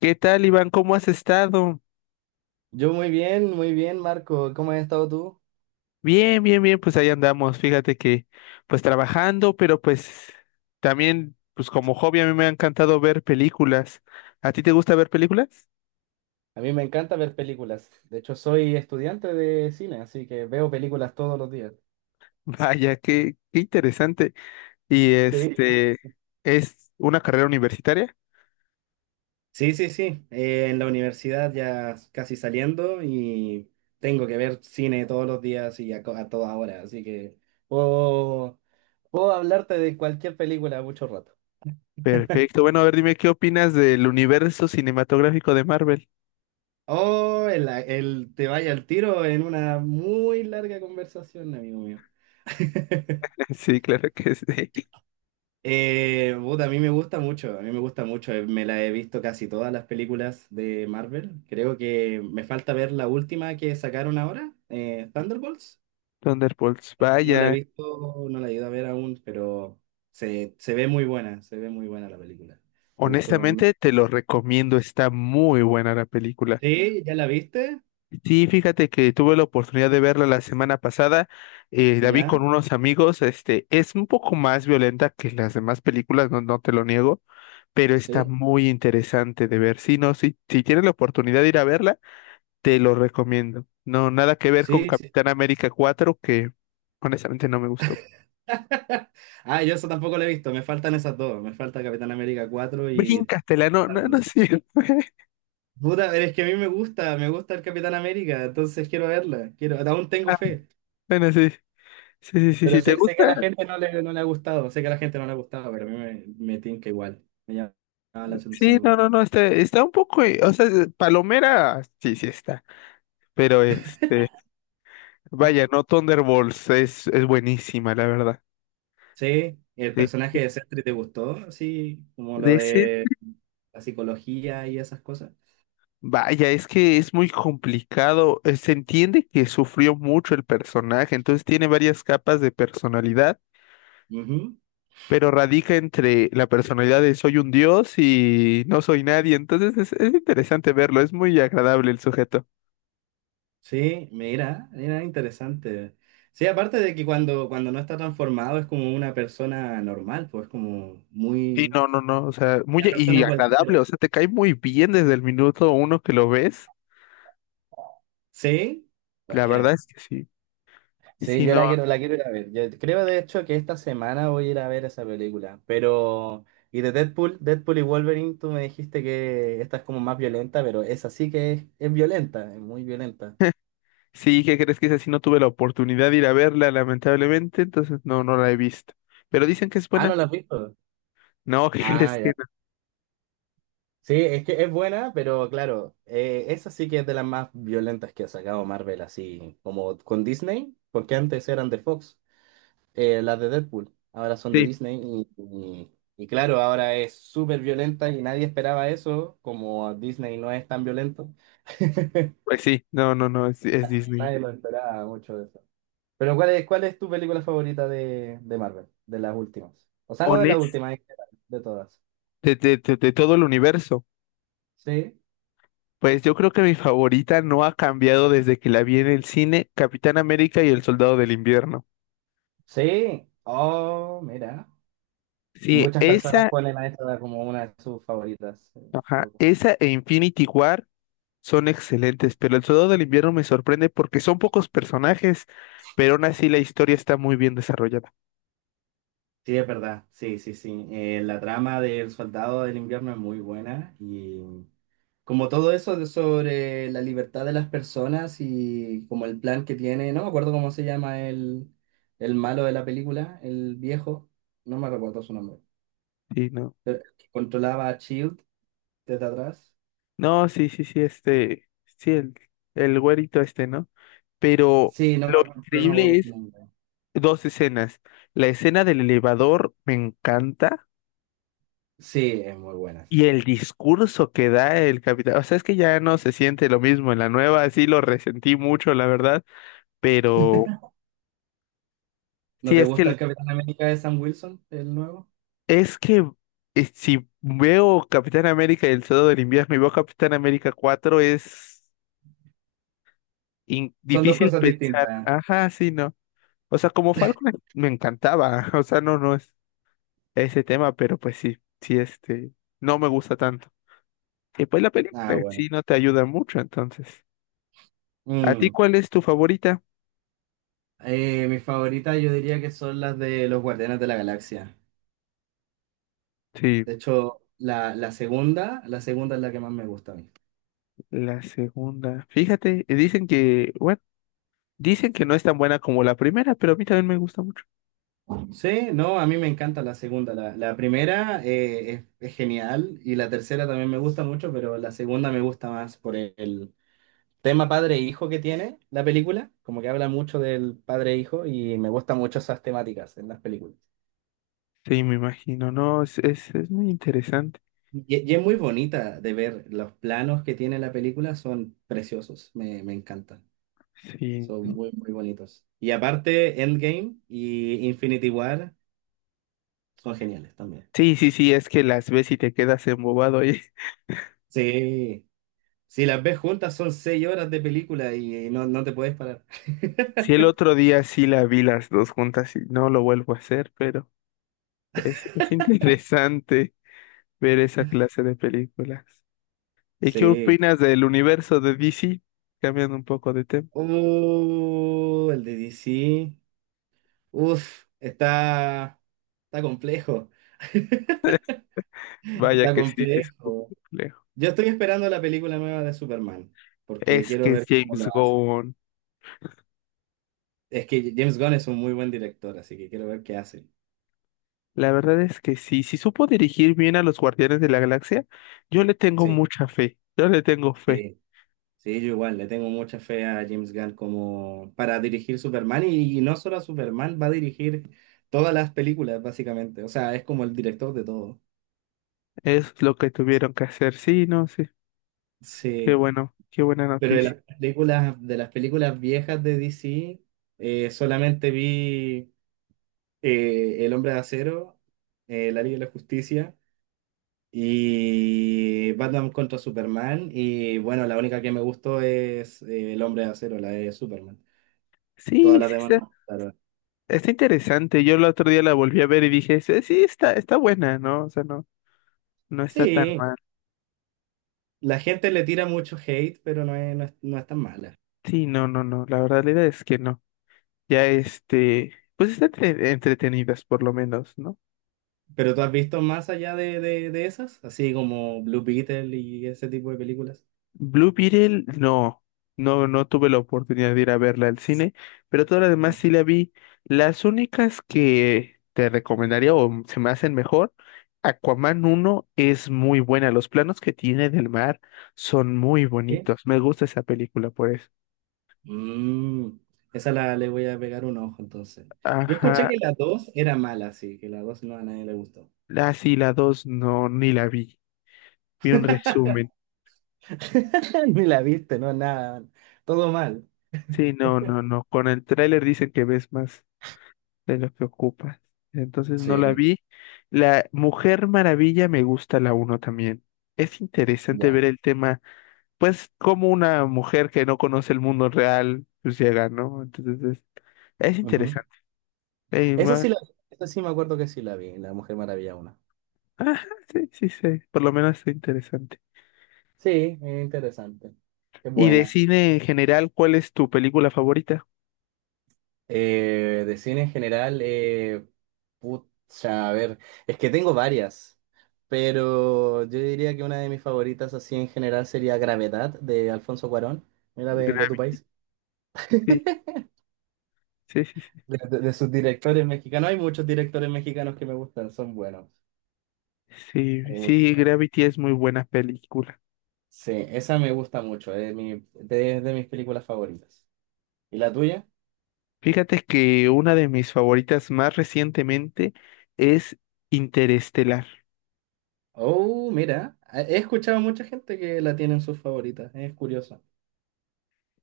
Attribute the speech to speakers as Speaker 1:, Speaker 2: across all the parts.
Speaker 1: ¿Qué tal, Iván? ¿Cómo has estado?
Speaker 2: Yo muy bien, Marco. ¿Cómo has estado tú?
Speaker 1: Bien, pues ahí andamos. Fíjate que trabajando, pero también como hobby a mí me ha encantado ver películas. ¿A ti te gusta ver películas?
Speaker 2: A mí me encanta ver películas. De hecho, soy estudiante de cine, así que veo películas todos los días.
Speaker 1: Vaya, qué interesante. Y
Speaker 2: Sí,
Speaker 1: ¿es una carrera universitaria?
Speaker 2: sí, sí, sí. En la universidad ya casi saliendo y tengo que ver cine todos los días y a toda hora, así que puedo, puedo hablarte de cualquier película mucho rato.
Speaker 1: Perfecto. Bueno, a ver, dime qué opinas del universo cinematográfico de Marvel.
Speaker 2: Oh, el te vaya al tiro en una muy larga conversación, amigo mío.
Speaker 1: Sí, claro que sí.
Speaker 2: Puta, a mí me gusta mucho, a mí me gusta mucho. Me la he visto casi todas las películas de Marvel. Creo que me falta ver la última que sacaron ahora, Thunderbolts.
Speaker 1: Thunderbolts,
Speaker 2: No la he
Speaker 1: vaya.
Speaker 2: visto, no la he ido a ver aún, pero se ve muy buena, se ve muy buena la película. Me gustó.
Speaker 1: Honestamente, te lo recomiendo, está muy buena la película.
Speaker 2: Sí, ¿ya la viste?
Speaker 1: Sí, fíjate que tuve la oportunidad de verla la semana pasada, la vi con
Speaker 2: ¿Ya?
Speaker 1: unos amigos, es un poco más violenta que las demás películas, no te lo niego, pero está
Speaker 2: Sí,
Speaker 1: muy interesante de ver. Sí, no, sí, si tienes la oportunidad de ir a verla, te lo recomiendo. No, nada que ver con
Speaker 2: sí, sí.
Speaker 1: Capitán América cuatro que honestamente no me gustó.
Speaker 2: Ah, yo eso tampoco la he visto, me faltan esas dos. Me falta Capitán América 4 y...
Speaker 1: Bríncatela, no, no, no, sí.
Speaker 2: Puta, pero es que a mí me gusta el Capitán América, entonces quiero verla, quiero, aún tengo
Speaker 1: Ah,
Speaker 2: fe,
Speaker 1: bueno, sí, sí, sí, sí,
Speaker 2: pero
Speaker 1: sí, ¿te
Speaker 2: sé que a
Speaker 1: gusta?
Speaker 2: la gente no le, no le ha gustado, sé que a la gente no le ha gustado, pero a mí me tinca igual, me llama la atención
Speaker 1: Sí, no,
Speaker 2: igual.
Speaker 1: no, no, está, está un poco, o sea, Palomera, sí, sí está, pero vaya, no, Thunderbolts es buenísima, la verdad.
Speaker 2: Sí, el
Speaker 1: Sí.
Speaker 2: personaje de Sentry te gustó, así como lo
Speaker 1: De
Speaker 2: de la psicología y esas cosas.
Speaker 1: vaya, es que es muy complicado, se entiende que sufrió mucho el personaje, entonces tiene varias capas de personalidad,
Speaker 2: Ujú.
Speaker 1: pero radica entre la personalidad de soy un dios y no soy nadie, entonces es interesante verlo, es muy agradable el sujeto.
Speaker 2: Sí, mira, mira, interesante. Sí, aparte de que cuando no está transformado es como una persona normal, pues como
Speaker 1: Sí,
Speaker 2: muy...
Speaker 1: no, no, no, o sea, muy
Speaker 2: Una
Speaker 1: a- y
Speaker 2: persona
Speaker 1: agradable, o
Speaker 2: cualquiera.
Speaker 1: sea, te cae muy bien desde el minuto uno que lo ves,
Speaker 2: Sí,
Speaker 1: la verdad
Speaker 2: buena.
Speaker 1: es que sí,
Speaker 2: Sí,
Speaker 1: sí,
Speaker 2: yo
Speaker 1: no,
Speaker 2: la quiero ir a ver. Yo creo de hecho que esta semana voy a ir a ver esa película. Pero, y de Deadpool, Deadpool y Wolverine, tú me dijiste que esta es como más violenta, pero esa sí que es violenta, es muy violenta.
Speaker 1: sí, ¿qué crees que es así? No tuve la oportunidad de ir a verla, lamentablemente, entonces no, no la he visto, pero dicen que es
Speaker 2: Ah, ¿no
Speaker 1: buena,
Speaker 2: la has visto?
Speaker 1: no, ¿qué
Speaker 2: Ah,
Speaker 1: crees que
Speaker 2: ya.
Speaker 1: no?
Speaker 2: Sí, es que es buena, pero claro, esa sí que es de las más violentas que ha sacado Marvel, así como con Disney, porque antes eran de Fox. Las de Deadpool. Ahora son de
Speaker 1: Sí,
Speaker 2: Disney y, y- y claro, ahora es súper violenta y nadie esperaba eso, como Disney no es tan violento,
Speaker 1: pues sí, no, no, no, es Disney.
Speaker 2: nadie lo esperaba mucho de eso. Pero cuál es tu película favorita de Marvel, de las últimas? O sea, no de las
Speaker 1: Honest,
Speaker 2: últimas, en general, de todas.
Speaker 1: de todo el universo,
Speaker 2: Sí,
Speaker 1: pues yo creo que mi favorita no ha cambiado desde que la vi en el cine, Capitán América y el Soldado del Invierno.
Speaker 2: sí. Oh, mira.
Speaker 1: Sí,
Speaker 2: Muchas personas
Speaker 1: esa,
Speaker 2: ponen a esta como una de sus favoritas.
Speaker 1: ajá,
Speaker 2: Loco.
Speaker 1: esa e Infinity War. Son excelentes, pero El Soldado del Invierno me sorprende porque son pocos personajes, pero aún así la historia está muy bien desarrollada.
Speaker 2: Sí, es verdad. Sí, sí, sí. La trama del Soldado del Invierno es muy buena y... Como todo eso de- sobre la libertad de las personas y como el plan que tiene, no me acuerdo cómo se llama el malo de la película, el viejo, no me recuerdo su nombre,
Speaker 1: Sí, no.
Speaker 2: pero el que controlaba a Shield desde atrás.
Speaker 1: No, sí, sí, sí, sí, el güerito este, ¿no? Pero
Speaker 2: Sí, no me
Speaker 1: lo
Speaker 2: acuerdo, pero no me acuerdo
Speaker 1: increíble
Speaker 2: su
Speaker 1: es
Speaker 2: nombre.
Speaker 1: dos escenas. La escena del elevador me encanta
Speaker 2: Sí, es muy buena esa
Speaker 1: y
Speaker 2: escena.
Speaker 1: el discurso que da el capitán. O sea, es que ya no se siente lo mismo en la nueva, sí lo resentí mucho, la verdad, pero
Speaker 2: ¿No
Speaker 1: sí,
Speaker 2: te gusta el Capitán América de Sam Wilson, el nuevo?
Speaker 1: Es que si veo Capitán América y el Soldado del Invierno y veo Capitán América cuatro
Speaker 2: Son dos
Speaker 1: difícil
Speaker 2: cosas
Speaker 1: pensar.
Speaker 2: distintas.
Speaker 1: Ajá, sí, no. O sea, me encantaba. O sea, no, no es ese tema, pero pues sí, no me gusta tanto. Y pues la película
Speaker 2: Ah,
Speaker 1: en
Speaker 2: bueno.
Speaker 1: sí no te ayuda mucho, entonces. ¿A ti
Speaker 2: Mm.
Speaker 1: cuál es tu favorita?
Speaker 2: Mis favoritas yo diría que son las de los Guardianes de la Galaxia.
Speaker 1: Sí,
Speaker 2: De hecho, la segunda es la que más me gusta a mí.
Speaker 1: la segunda. Fíjate, dicen que, bueno, dicen que no es tan buena como la primera, pero a mí también me gusta mucho.
Speaker 2: Sí, no, a mí me encanta la segunda. La primera es genial y la tercera también me gusta mucho, pero la segunda me gusta más por el tema padre e hijo que tiene la película, como que habla mucho del padre e hijo y me gustan mucho esas temáticas en las películas.
Speaker 1: Sí, me imagino, no, es muy interesante.
Speaker 2: Y es muy bonita de ver, los planos que tiene la película son preciosos, me encantan,
Speaker 1: Sí,
Speaker 2: son
Speaker 1: ¿no?
Speaker 2: muy, muy bonitos. Y aparte, Endgame y Infinity War son geniales también.
Speaker 1: Sí, sí, sí, es que las ves y te quedas embobado ahí.
Speaker 2: Sí, si las ves juntas son seis horas de película y no, no te puedes parar.
Speaker 1: Si el otro día sí la vi las dos juntas y no lo vuelvo a hacer, pero es interesante ver esa clase de películas. ¿Y qué
Speaker 2: Sí.
Speaker 1: opinas del universo de DC? Cambiando un poco de tema.
Speaker 2: El de DC. Uf, está complejo.
Speaker 1: Vaya
Speaker 2: Está
Speaker 1: que sí, sí es un poco
Speaker 2: complejo.
Speaker 1: complejo.
Speaker 2: Yo estoy esperando la película nueva de Superman, porque
Speaker 1: Es
Speaker 2: quiero
Speaker 1: que es
Speaker 2: ver cómo lo
Speaker 1: James
Speaker 2: hace.
Speaker 1: Gunn.
Speaker 2: Es que James Gunn es un muy buen director, así que quiero ver qué hace.
Speaker 1: La verdad es que sí, si supo dirigir bien a los Guardianes de la Galaxia, yo le tengo
Speaker 2: Sí.
Speaker 1: mucha fe. Yo le tengo fe.
Speaker 2: Sí. Sí, yo igual, le tengo mucha fe a James Gunn como para dirigir Superman y no solo a Superman, va a dirigir todas las películas básicamente, o sea, es como el director de todo.
Speaker 1: Es lo que tuvieron que hacer. Sí, no, sí. Qué
Speaker 2: Sí,
Speaker 1: bueno, qué buena
Speaker 2: pero
Speaker 1: noticia.
Speaker 2: de las películas viejas de DC, solamente vi El Hombre de Acero, La Liga de la Justicia y Batman contra Superman y bueno, la única que me gustó es El Hombre de Acero, la de Superman. Todas
Speaker 1: Sí,
Speaker 2: las
Speaker 1: sí,
Speaker 2: demás, no, claro.
Speaker 1: está interesante. Yo el otro día la volví a ver y dije, sí, sí, está buena, ¿no? O sea, no, no está tan
Speaker 2: Sí,
Speaker 1: mal.
Speaker 2: la gente le tira mucho hate, pero no es, no es, no es tan mala.
Speaker 1: Sí, no, no, no. La verdad es que no. Ya pues están entretenidas por lo menos, ¿no?
Speaker 2: ¿Pero tú has visto más allá de esas? Así como Blue Beetle y ese tipo de películas.
Speaker 1: Blue Beetle, no, no, no tuve la oportunidad de ir a verla al cine, pero todas las demás sí
Speaker 2: Ajá.
Speaker 1: la vi. Las únicas que te recomendaría o se me hacen mejor, Aquaman uno es muy buena, los planos que tiene del mar son muy
Speaker 2: ¿Sí?
Speaker 1: bonitos, me gusta esa película por eso.
Speaker 2: Mm, le voy a pegar un ojo entonces. Yo escuché
Speaker 1: Ajá,
Speaker 2: que la dos era mala, sí, que la 2 no a nadie le gustó.
Speaker 1: la sí, la 2 no, ni la vi, vi un resumen.
Speaker 2: Ni la viste, no, nada. Todo mal.
Speaker 1: Sí, no, no, no, con el tráiler dicen que ves más de lo que ocupas. Entonces no la
Speaker 2: Sí,
Speaker 1: vi. La Mujer Maravilla me gusta la uno también. Es interesante
Speaker 2: ya.
Speaker 1: ver el tema, pues como una mujer que no conoce el mundo real, pues llega, ¿no? Entonces es
Speaker 2: Ujú.
Speaker 1: interesante. Eh,
Speaker 2: Esa
Speaker 1: ma-
Speaker 2: sí la Esa sí me acuerdo que sí la vi, La Mujer Maravilla 1.
Speaker 1: ajá, sí, sí, sí, por lo menos es interesante.
Speaker 2: Sí, es interesante. Es
Speaker 1: Y de
Speaker 2: buena.
Speaker 1: cine en general, ¿cuál es tu película favorita?
Speaker 2: De cine en general, pucha, a ver, es que tengo varias, pero yo diría que una de mis favoritas así en general sería Gravedad de Alfonso Cuarón, era de tu
Speaker 1: Gravity.
Speaker 2: país,
Speaker 1: Sí, sí, sí.
Speaker 2: de sus directores mexicanos. Hay muchos directores mexicanos que me gustan, son buenos.
Speaker 1: Sí,
Speaker 2: Hay
Speaker 1: sí,
Speaker 2: muchos
Speaker 1: sí,
Speaker 2: buenos.
Speaker 1: Gravity es muy buena película.
Speaker 2: Sí, esa me gusta mucho, es mi, de mis películas favoritas. ¿Y la tuya?
Speaker 1: Fíjate que una de mis favoritas más recientemente es Interestelar
Speaker 2: Oh, mira, he escuchado a mucha gente que la tiene en sus favoritas, es curioso.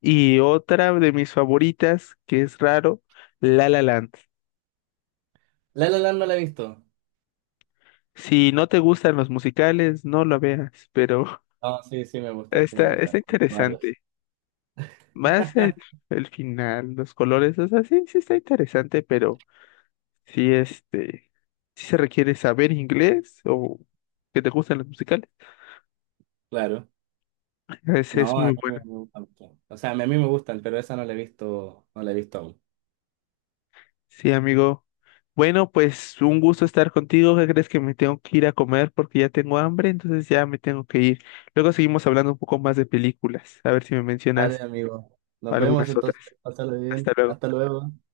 Speaker 1: y otra de mis favoritas, que es raro, La La Land.
Speaker 2: La La Land no la he visto.
Speaker 1: Si no te gustan los musicales, no lo veas, pero
Speaker 2: No, sí, sí me gustan, sí me
Speaker 1: está,
Speaker 2: gustan.
Speaker 1: está
Speaker 2: Varios.
Speaker 1: interesante. Más el, el final, los colores, o sea, sí, sí está interesante, pero sí, este, sí se requiere saber inglés o que te gustan los musicales.
Speaker 2: Claro.
Speaker 1: Es
Speaker 2: No, a
Speaker 1: muy
Speaker 2: mí me
Speaker 1: bueno.
Speaker 2: gustan mucho. O sea, a mí me gustan, pero esa no la he visto, no la he visto aún.
Speaker 1: Sí, amigo. Bueno, pues un gusto estar contigo. ¿Qué crees que me tengo que ir a comer porque ya tengo hambre? Entonces ya me tengo que ir. Luego seguimos hablando un poco más de películas. A ver si me
Speaker 2: Vale,
Speaker 1: mencionas
Speaker 2: amigo. Nos vemos
Speaker 1: algunas otras.
Speaker 2: entonces. Pásalo
Speaker 1: Hasta
Speaker 2: bien.
Speaker 1: luego.
Speaker 2: Hasta luego.